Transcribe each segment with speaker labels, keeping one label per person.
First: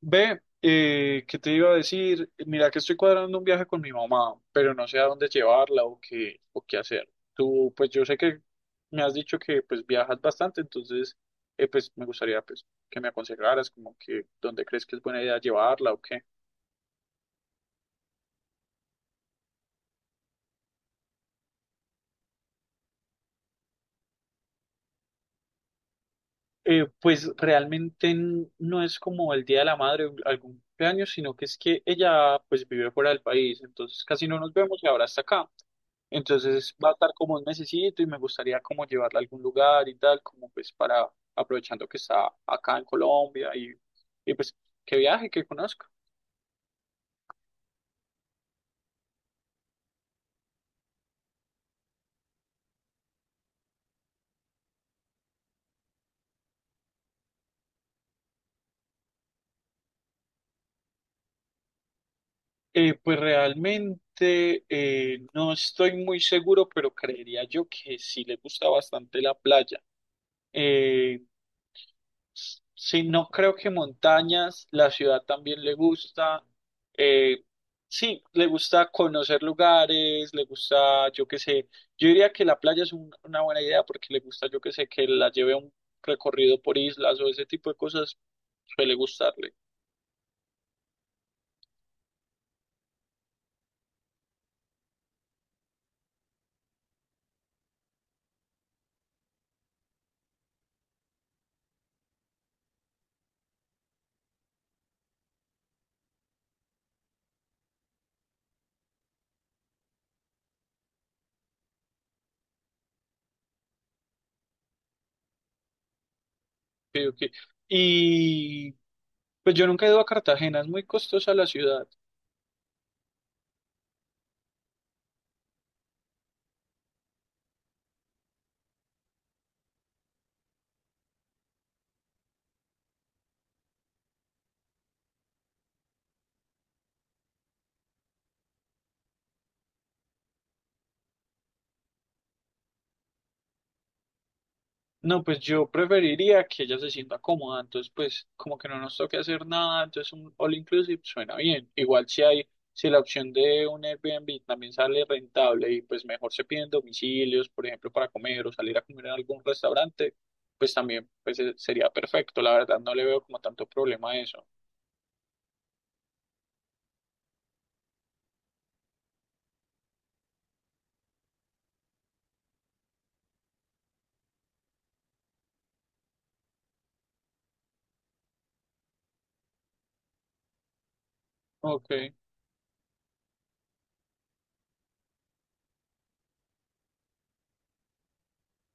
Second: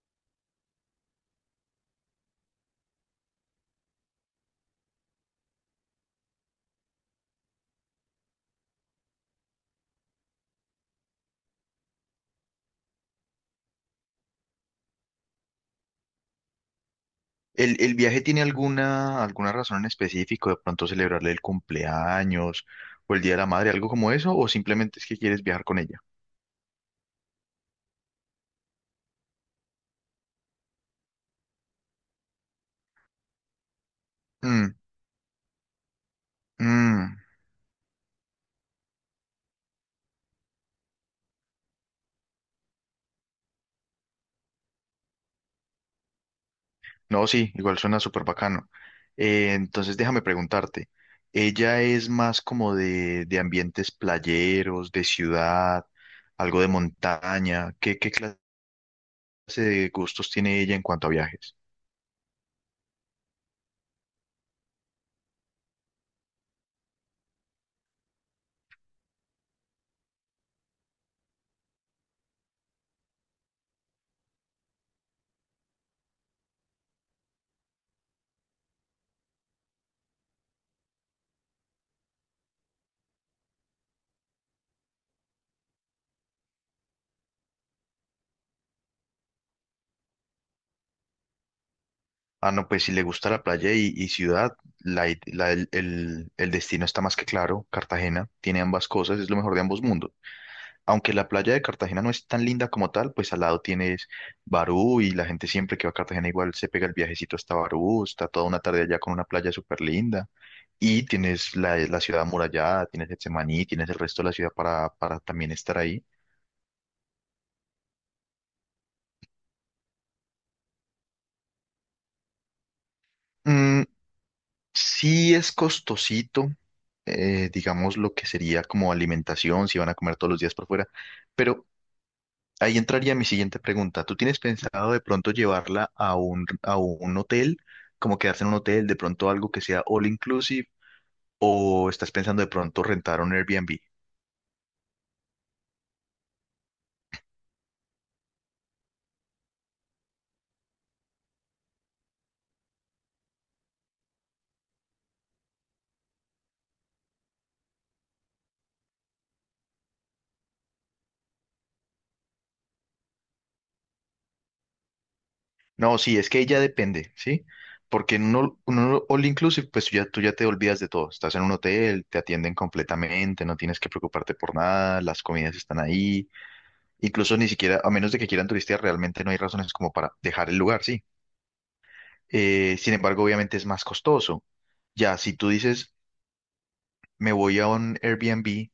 Speaker 1: Ve, ¿qué te iba a decir? Mira que estoy cuadrando un viaje con mi mamá, pero no sé a dónde llevarla o qué hacer. Tú, pues yo sé que me has dicho que pues viajas bastante, entonces pues me gustaría pues que me aconsejaras como que dónde crees que es buena idea llevarla o qué.
Speaker 2: ¿El viaje tiene alguna razón en específico? ¿De pronto celebrarle el cumpleaños o el Día de la Madre, algo como eso? ¿O simplemente es que quieres viajar con ella?
Speaker 1: Pues realmente no es como el Día de la Madre o algún cumpleaños, sino que es que ella pues vive fuera del país, entonces casi no nos
Speaker 2: Mm,
Speaker 1: vemos y ahora está acá. Entonces va a estar
Speaker 2: mm.
Speaker 1: como un mesecito y me gustaría como llevarla a algún lugar y tal, como pues para aprovechando que está acá en Colombia y pues que viaje, que conozca.
Speaker 2: No, sí, igual suena súper bacano. Entonces déjame preguntarte, ¿ella es más como de ambientes playeros, de ciudad, algo de montaña? ¿Qué clase de gustos tiene ella en cuanto a viajes?
Speaker 1: Pues realmente no estoy muy seguro, pero creería yo que sí le gusta bastante la playa. Eh, sí, no creo que montañas, la ciudad también le gusta. Eh, sí, le gusta conocer lugares, le gusta, yo qué sé, yo diría que la playa es una buena idea porque le gusta, yo qué sé, que la lleve a un recorrido por islas o ese tipo de cosas, suele gustarle.
Speaker 2: Ah, no, pues si le gusta la playa y ciudad, la id- la- el destino está más que claro. Cartagena tiene ambas cosas, es lo mejor de ambos mundos. Aunque la playa de Cartagena no es tan linda como tal, pues al lado tienes Barú y la gente siempre que va a Cartagena igual se pega el viajecito hasta Barú, está toda una tarde allá con una playa súper linda. Y tienes la ciudad amurallada, tienes Getsemaní, tienes el resto de la ciudad para, también estar ahí.
Speaker 1: creo que- Y Pues yo nunca he ido a Cartagena, es muy costosa la ciudad.
Speaker 2: Mm. Sí es costosito, digamos, lo que sería como alimentación, si van a comer todos los días por fuera. Pero ahí entraría mi siguiente pregunta. ¿Tú tienes pensado de pronto llevarla a un, hotel, como quedarse en un hotel, de pronto algo que sea all inclusive, o estás pensando de pronto rentar un Airbnb?
Speaker 1: No, pues yo preferiría que ella se sienta cómoda, entonces pues como que no nos toque hacer nada, entonces un all inclusive suena bien. Igual si hay, si la opción de un Airbnb también sale rentable y pues mejor se piden domicilios, por ejemplo, para comer o salir a comer en algún restaurante, pues también sería perfecto, la verdad no le veo como tanto problema a eso.
Speaker 2: No, sí, es que ya depende, ¿sí? Porque en un all inclusive, pues ya, tú ya te olvidas de todo. Estás en un hotel, te atienden completamente, no tienes que preocuparte por nada, las comidas están ahí. Incluso ni siquiera, a menos de que quieran turistear, realmente no hay razones como para dejar el lugar, sí.
Speaker 1: Ok.
Speaker 2: Sin embargo, obviamente es más costoso. Ya, si tú dices, me voy a un Airbnb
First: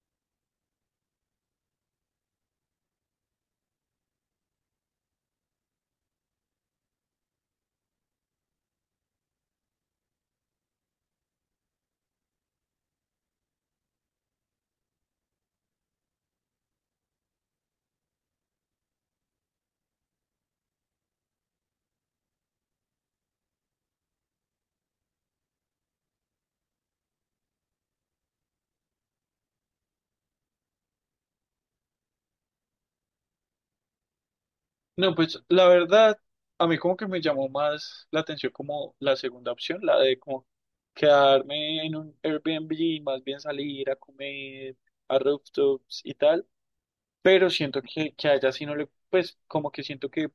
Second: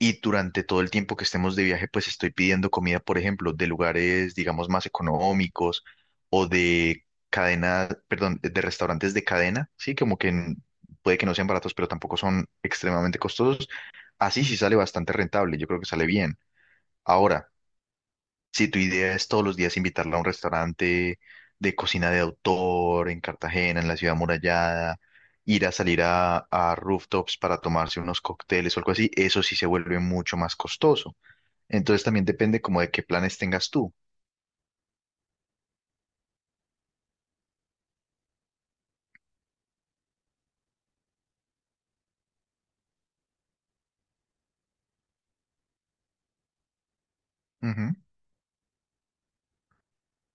Speaker 2: y durante todo el tiempo que estemos de viaje, pues estoy pidiendo comida, por ejemplo, de lugares, digamos, más económicos o de cadena, perdón, de restaurantes de cadena, sí, como que puede que no sean baratos, pero tampoco son extremadamente costosos. Así sí sale bastante rentable, yo creo que sale bien. Ahora, si tu idea es todos los días invitarla a un restaurante de cocina de autor en Cartagena, en la ciudad amurallada, ir a salir a rooftops para tomarse unos cócteles o algo así, eso sí se vuelve mucho más costoso. Entonces también depende como de qué planes tengas tú.
Speaker 1: No, pues la verdad, a mí como que me llamó más la atención como la segunda opción, la de como quedarme en un Airbnb, más bien salir a comer a rooftops y tal, pero siento
Speaker 2: Ujú.
Speaker 1: que a ella sí no le, pues como que siento que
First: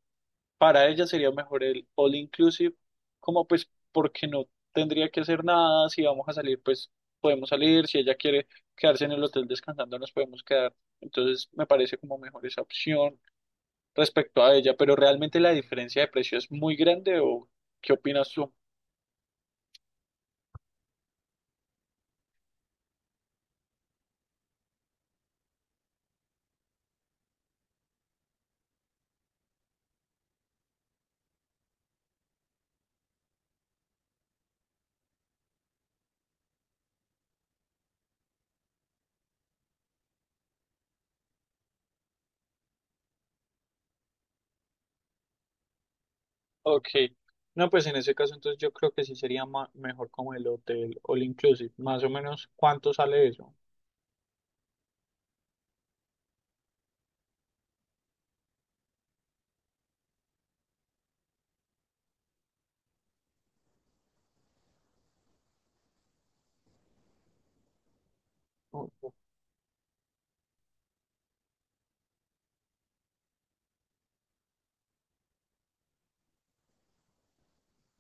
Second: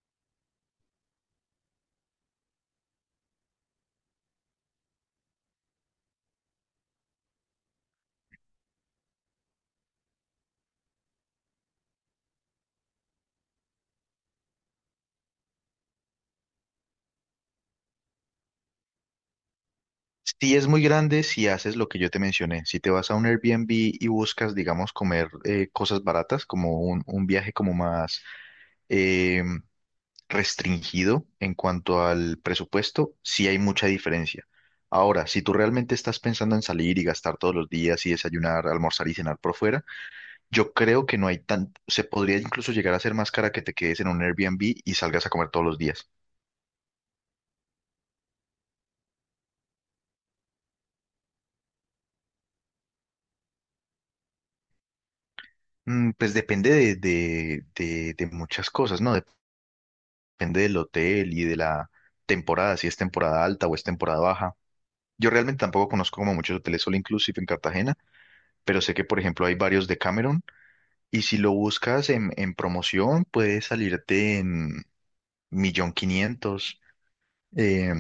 Speaker 1: para ella sería mejor el all inclusive, como pues porque no tendría que hacer nada, si vamos a salir pues podemos salir, si ella quiere quedarse en el hotel descansando nos podemos quedar, entonces me parece como mejor esa opción respecto a ella, pero realmente la diferencia de precio es muy grande o ¿qué opinas tú?
Speaker 2: Sí es muy grande si haces lo que yo te mencioné. Si te vas a un Airbnb y buscas, digamos, comer cosas baratas, como un viaje como más em, restringido en cuanto al presupuesto, sí hay mucha diferencia. Ahora, si tú realmente estás pensando en salir y gastar todos los días y desayunar, almorzar y cenar por fuera, yo creo que no hay tan, se podría incluso llegar a ser más cara que te quedes en un Airbnb y salgas a comer todos los días.
Speaker 1: Ok, no, pues en ese caso entonces yo creo que sí sería mejor como el hotel all inclusive, más o menos cuánto sale eso.
Speaker 2: Mm. Pues depende de, de muchas cosas, ¿no? Depende del hotel y de la temporada, si es temporada alta o es temporada baja. Yo realmente tampoco conozco como muchos hoteles solo inclusive en Cartagena, pero
Speaker 1: O-
Speaker 2: sé que,
Speaker 1: o-
Speaker 2: por ejemplo, hay varios de Cameron. Y si lo buscas en, promoción, puede salirte en 1.500.000, eh,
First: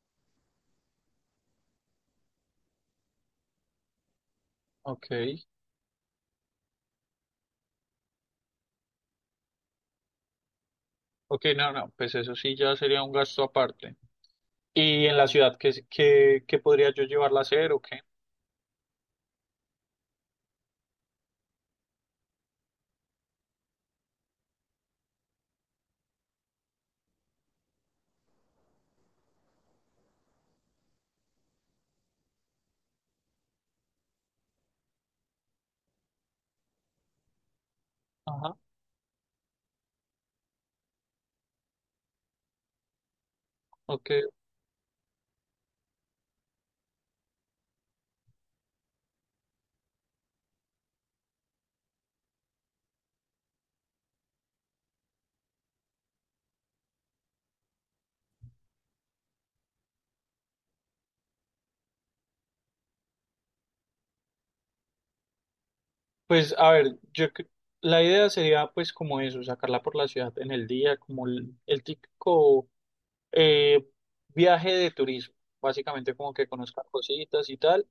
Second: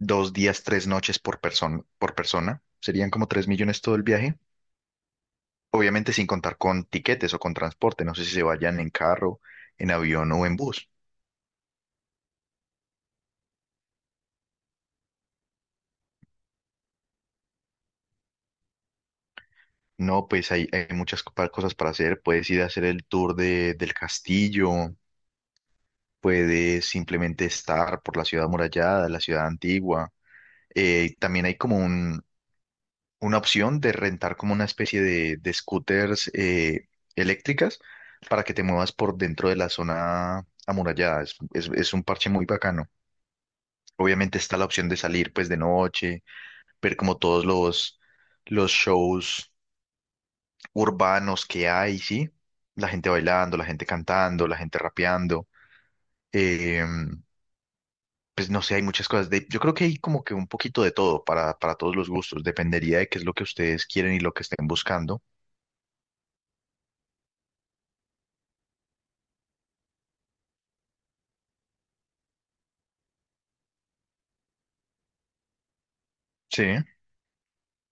Speaker 2: 2 días, 3 noches por persona, por persona. Serían como 3 millones todo el viaje.
Speaker 1: Ok,
Speaker 2: Obviamente sin contar con tiquetes o con transporte. No sé si se vayan en carro, en avión o en bus.
Speaker 1: ok, no, no, pues eso sí ya sería un gasto aparte. ¿Y en la ciudad qué, qué, qué podría yo llevarla a hacer o qué?
Speaker 2: No, pues hay muchas cosas para hacer. Puedes ir a hacer el tour de, del castillo. Puedes simplemente estar por la ciudad amurallada, la ciudad antigua. También hay como una opción de rentar como una especie de, scooters eléctricas para que
Speaker 1: Ajá,
Speaker 2: te muevas por dentro de la zona amurallada. Es, es un parche muy bacano.
Speaker 1: ok.
Speaker 2: Obviamente está la opción de salir pues de noche, ver como todos los shows urbanos que hay, ¿sí? La gente bailando, la gente cantando, la gente rapeando. eh, pues no sé, hay muchas cosas. De, yo creo que hay como que un poquito de todo para todos los gustos. Dependería de qué es lo que ustedes quieren y lo que estén buscando.
Speaker 1: Pues a ver, la idea sería pues como eso, sacarla por la ciudad en el día, como el típico eh, viaje de turismo, básicamente como que
Speaker 2: Sí,
Speaker 1: conozcan cositas y tal,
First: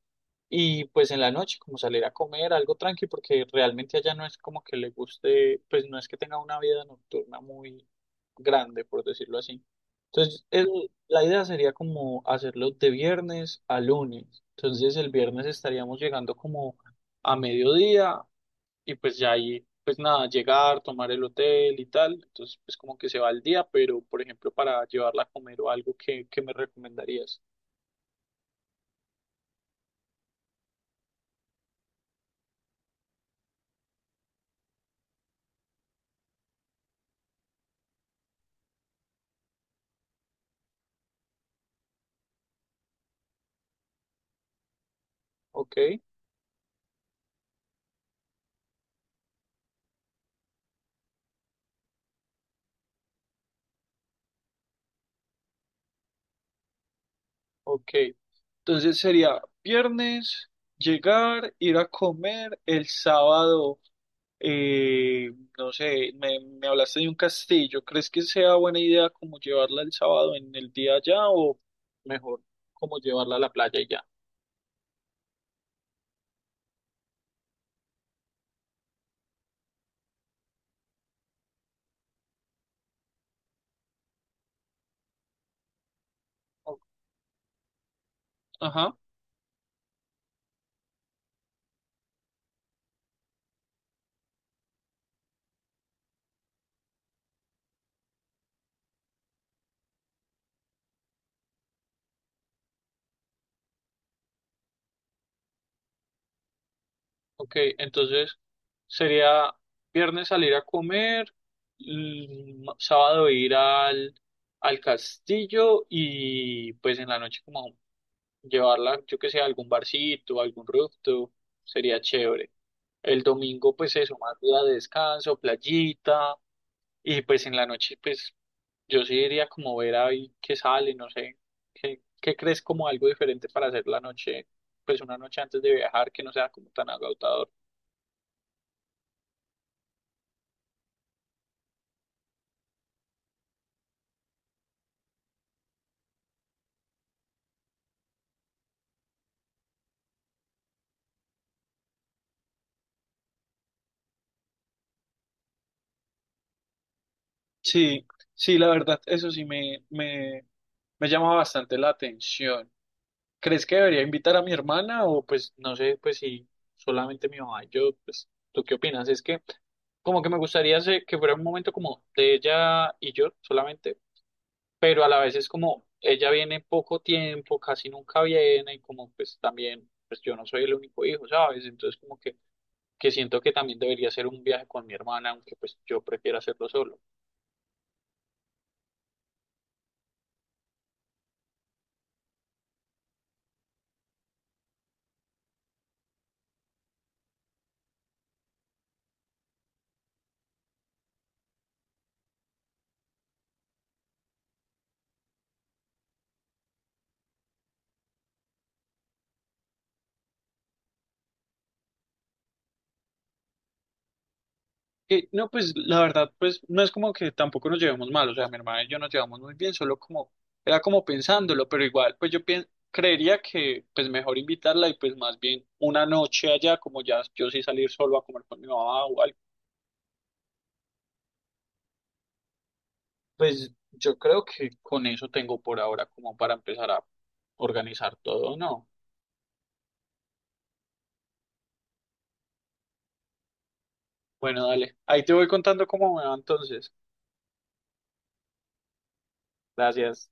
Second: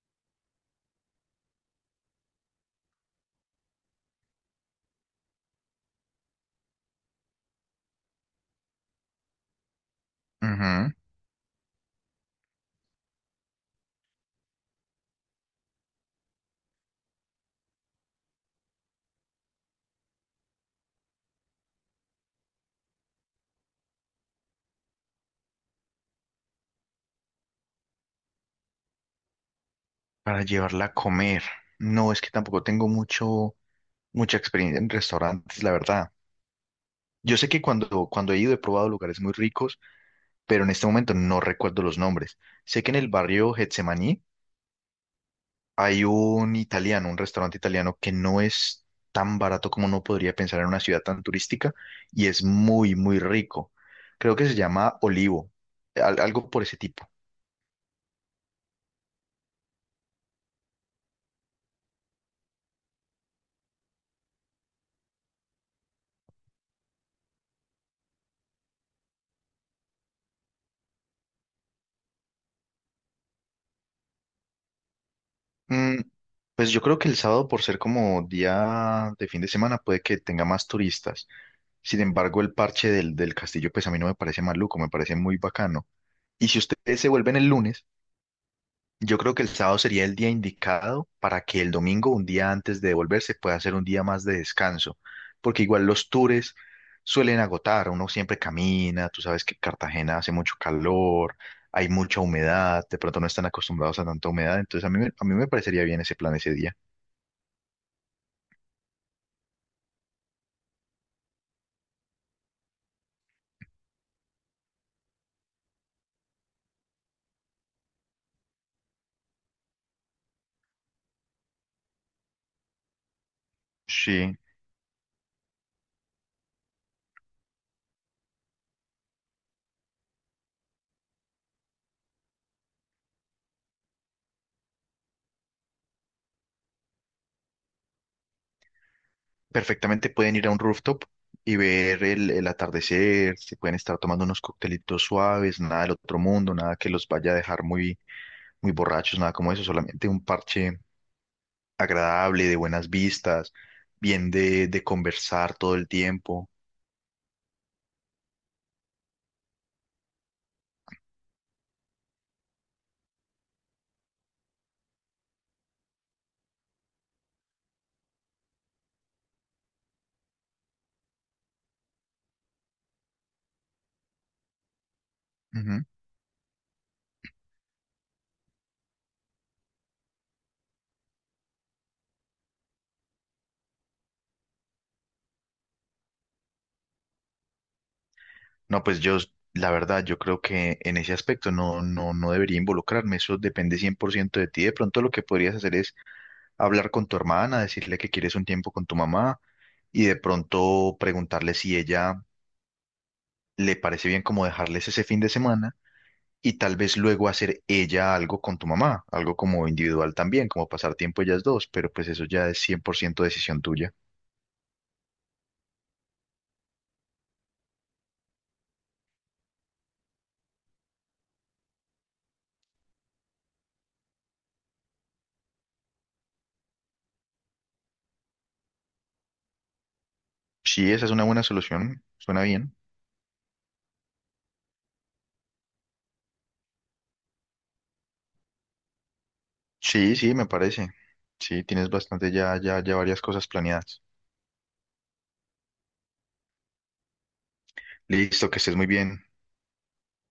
Speaker 1: y pues en la noche como salir a comer algo tranqui, porque realmente allá no es como que le guste, pues no es que tenga una vida nocturna muy grande, por decirlo así. Entonces,
Speaker 2: ujú.
Speaker 1: el- la idea sería como hacerlo de viernes a lunes. Entonces, el viernes estaríamos llegando como a mediodía y pues ya ahí, pues nada, llegar, tomar el hotel y tal, entonces pues como que se va al día, pero por ejemplo para llevarla a comer o algo, ¿qué, qué me recomendarías?
Speaker 2: Para llevarla a comer. No, es que tampoco tengo mucho, mucha experiencia en restaurantes, la verdad. Yo sé que cuando he ido he probado lugares muy ricos, pero en este momento no recuerdo los nombres. Sé que en el barrio Getsemaní
Speaker 1: Ok,
Speaker 2: hay un italiano, un restaurante italiano que no es tan barato como uno podría pensar en una ciudad tan turística y es muy, muy rico. Creo que se llama Olivo, algo por ese tipo.
Speaker 1: ok, entonces sería viernes, llegar, ir a comer, el sábado, eh, no sé, me hablaste de un castillo, ¿crees que sea buena idea como llevarla el sábado en el día allá o mejor como llevarla a la playa y ya?
Speaker 2: Mm, pues yo creo que el sábado, por ser como día de fin de semana, puede que tenga más turistas. Sin embargo, el parche del castillo, pues a mí no me parece maluco, me parece muy bacano. Y si
Speaker 1: O-
Speaker 2: ustedes se vuelven el lunes,
Speaker 1: Ajá,
Speaker 2: yo creo que el sábado sería el día indicado para que el domingo, un día antes de devolverse, pueda ser un día más de descanso. Porque igual los tours suelen agotar, uno siempre camina, tú sabes que Cartagena hace mucho calor, hay mucha humedad, de pronto no están acostumbrados a tanta humedad, entonces a mí, a mí me parecería bien ese plan ese día.
Speaker 1: ok, entonces... Sería viernes salir a comer, sábado ir al, al castillo y pues en la noche como llevarla, yo que sé, a algún barcito, a algún rooftop, sería chévere. El domingo pues eso,
Speaker 2: Sí,
Speaker 1: más día de descanso, playita y pues en la noche pues yo sí iría como ver ahí qué sale, no sé, qué, qué crees como algo diferente para hacer la noche, pues una noche antes de viajar que no sea como tan agotador.
Speaker 2: perfectamente pueden ir a un rooftop y ver el atardecer, se pueden estar tomando unos coctelitos suaves, nada del otro mundo, nada que los vaya a dejar muy, muy borrachos, nada como eso, solamente un parche agradable, de buenas vistas, bien de, conversar todo el tiempo.
Speaker 1: Sí, sí, la verdad, eso sí me llama bastante la atención. ¿Crees que debería invitar a mi hermana o pues no sé, pues si solamente mi mamá y yo, pues tú qué opinas? Es que como que me gustaría que fuera un momento como de ella y yo solamente, pero a la vez es como ella viene poco tiempo, casi nunca viene y como pues también, pues yo no soy el único hijo, ¿sabes? Entonces como que siento que también debería ser un viaje con mi hermana, aunque pues yo prefiera hacerlo solo.
Speaker 2: No, pues yo, la verdad, yo creo que en ese aspecto no, no, no debería involucrarme, eso depende 100% de ti. De pronto lo que podrías hacer es hablar con tu hermana, decirle que quieres un tiempo con tu mamá y de pronto preguntarle si ella le parece bien como dejarles ese fin de semana y tal vez luego hacer ella algo con tu mamá, algo como individual también, como pasar tiempo ellas dos, pero pues eso ya es 100% decisión tuya.
Speaker 1: No, pues la verdad, pues no es como que tampoco nos llevemos mal, o sea, mi hermana y yo nos llevamos muy bien, solo como, era como pensándolo, pero igual, pues creería que pues mejor invitarla y pues más bien una noche allá, como ya yo sí salir solo a comer con mi mamá o algo,
Speaker 2: Sí, esa es una buena solución, suena bien.
Speaker 1: pues yo creo que con eso tengo por ahora como para empezar a organizar todo, ¿no?
Speaker 2: Sí, sí, me parece. Sí, tienes bastante ya, ya varias cosas planeadas.
Speaker 1: Bueno, dale, ahí te voy contando cómo me va entonces.
Speaker 2: Listo, que estés muy bien.
Speaker 1: Gracias.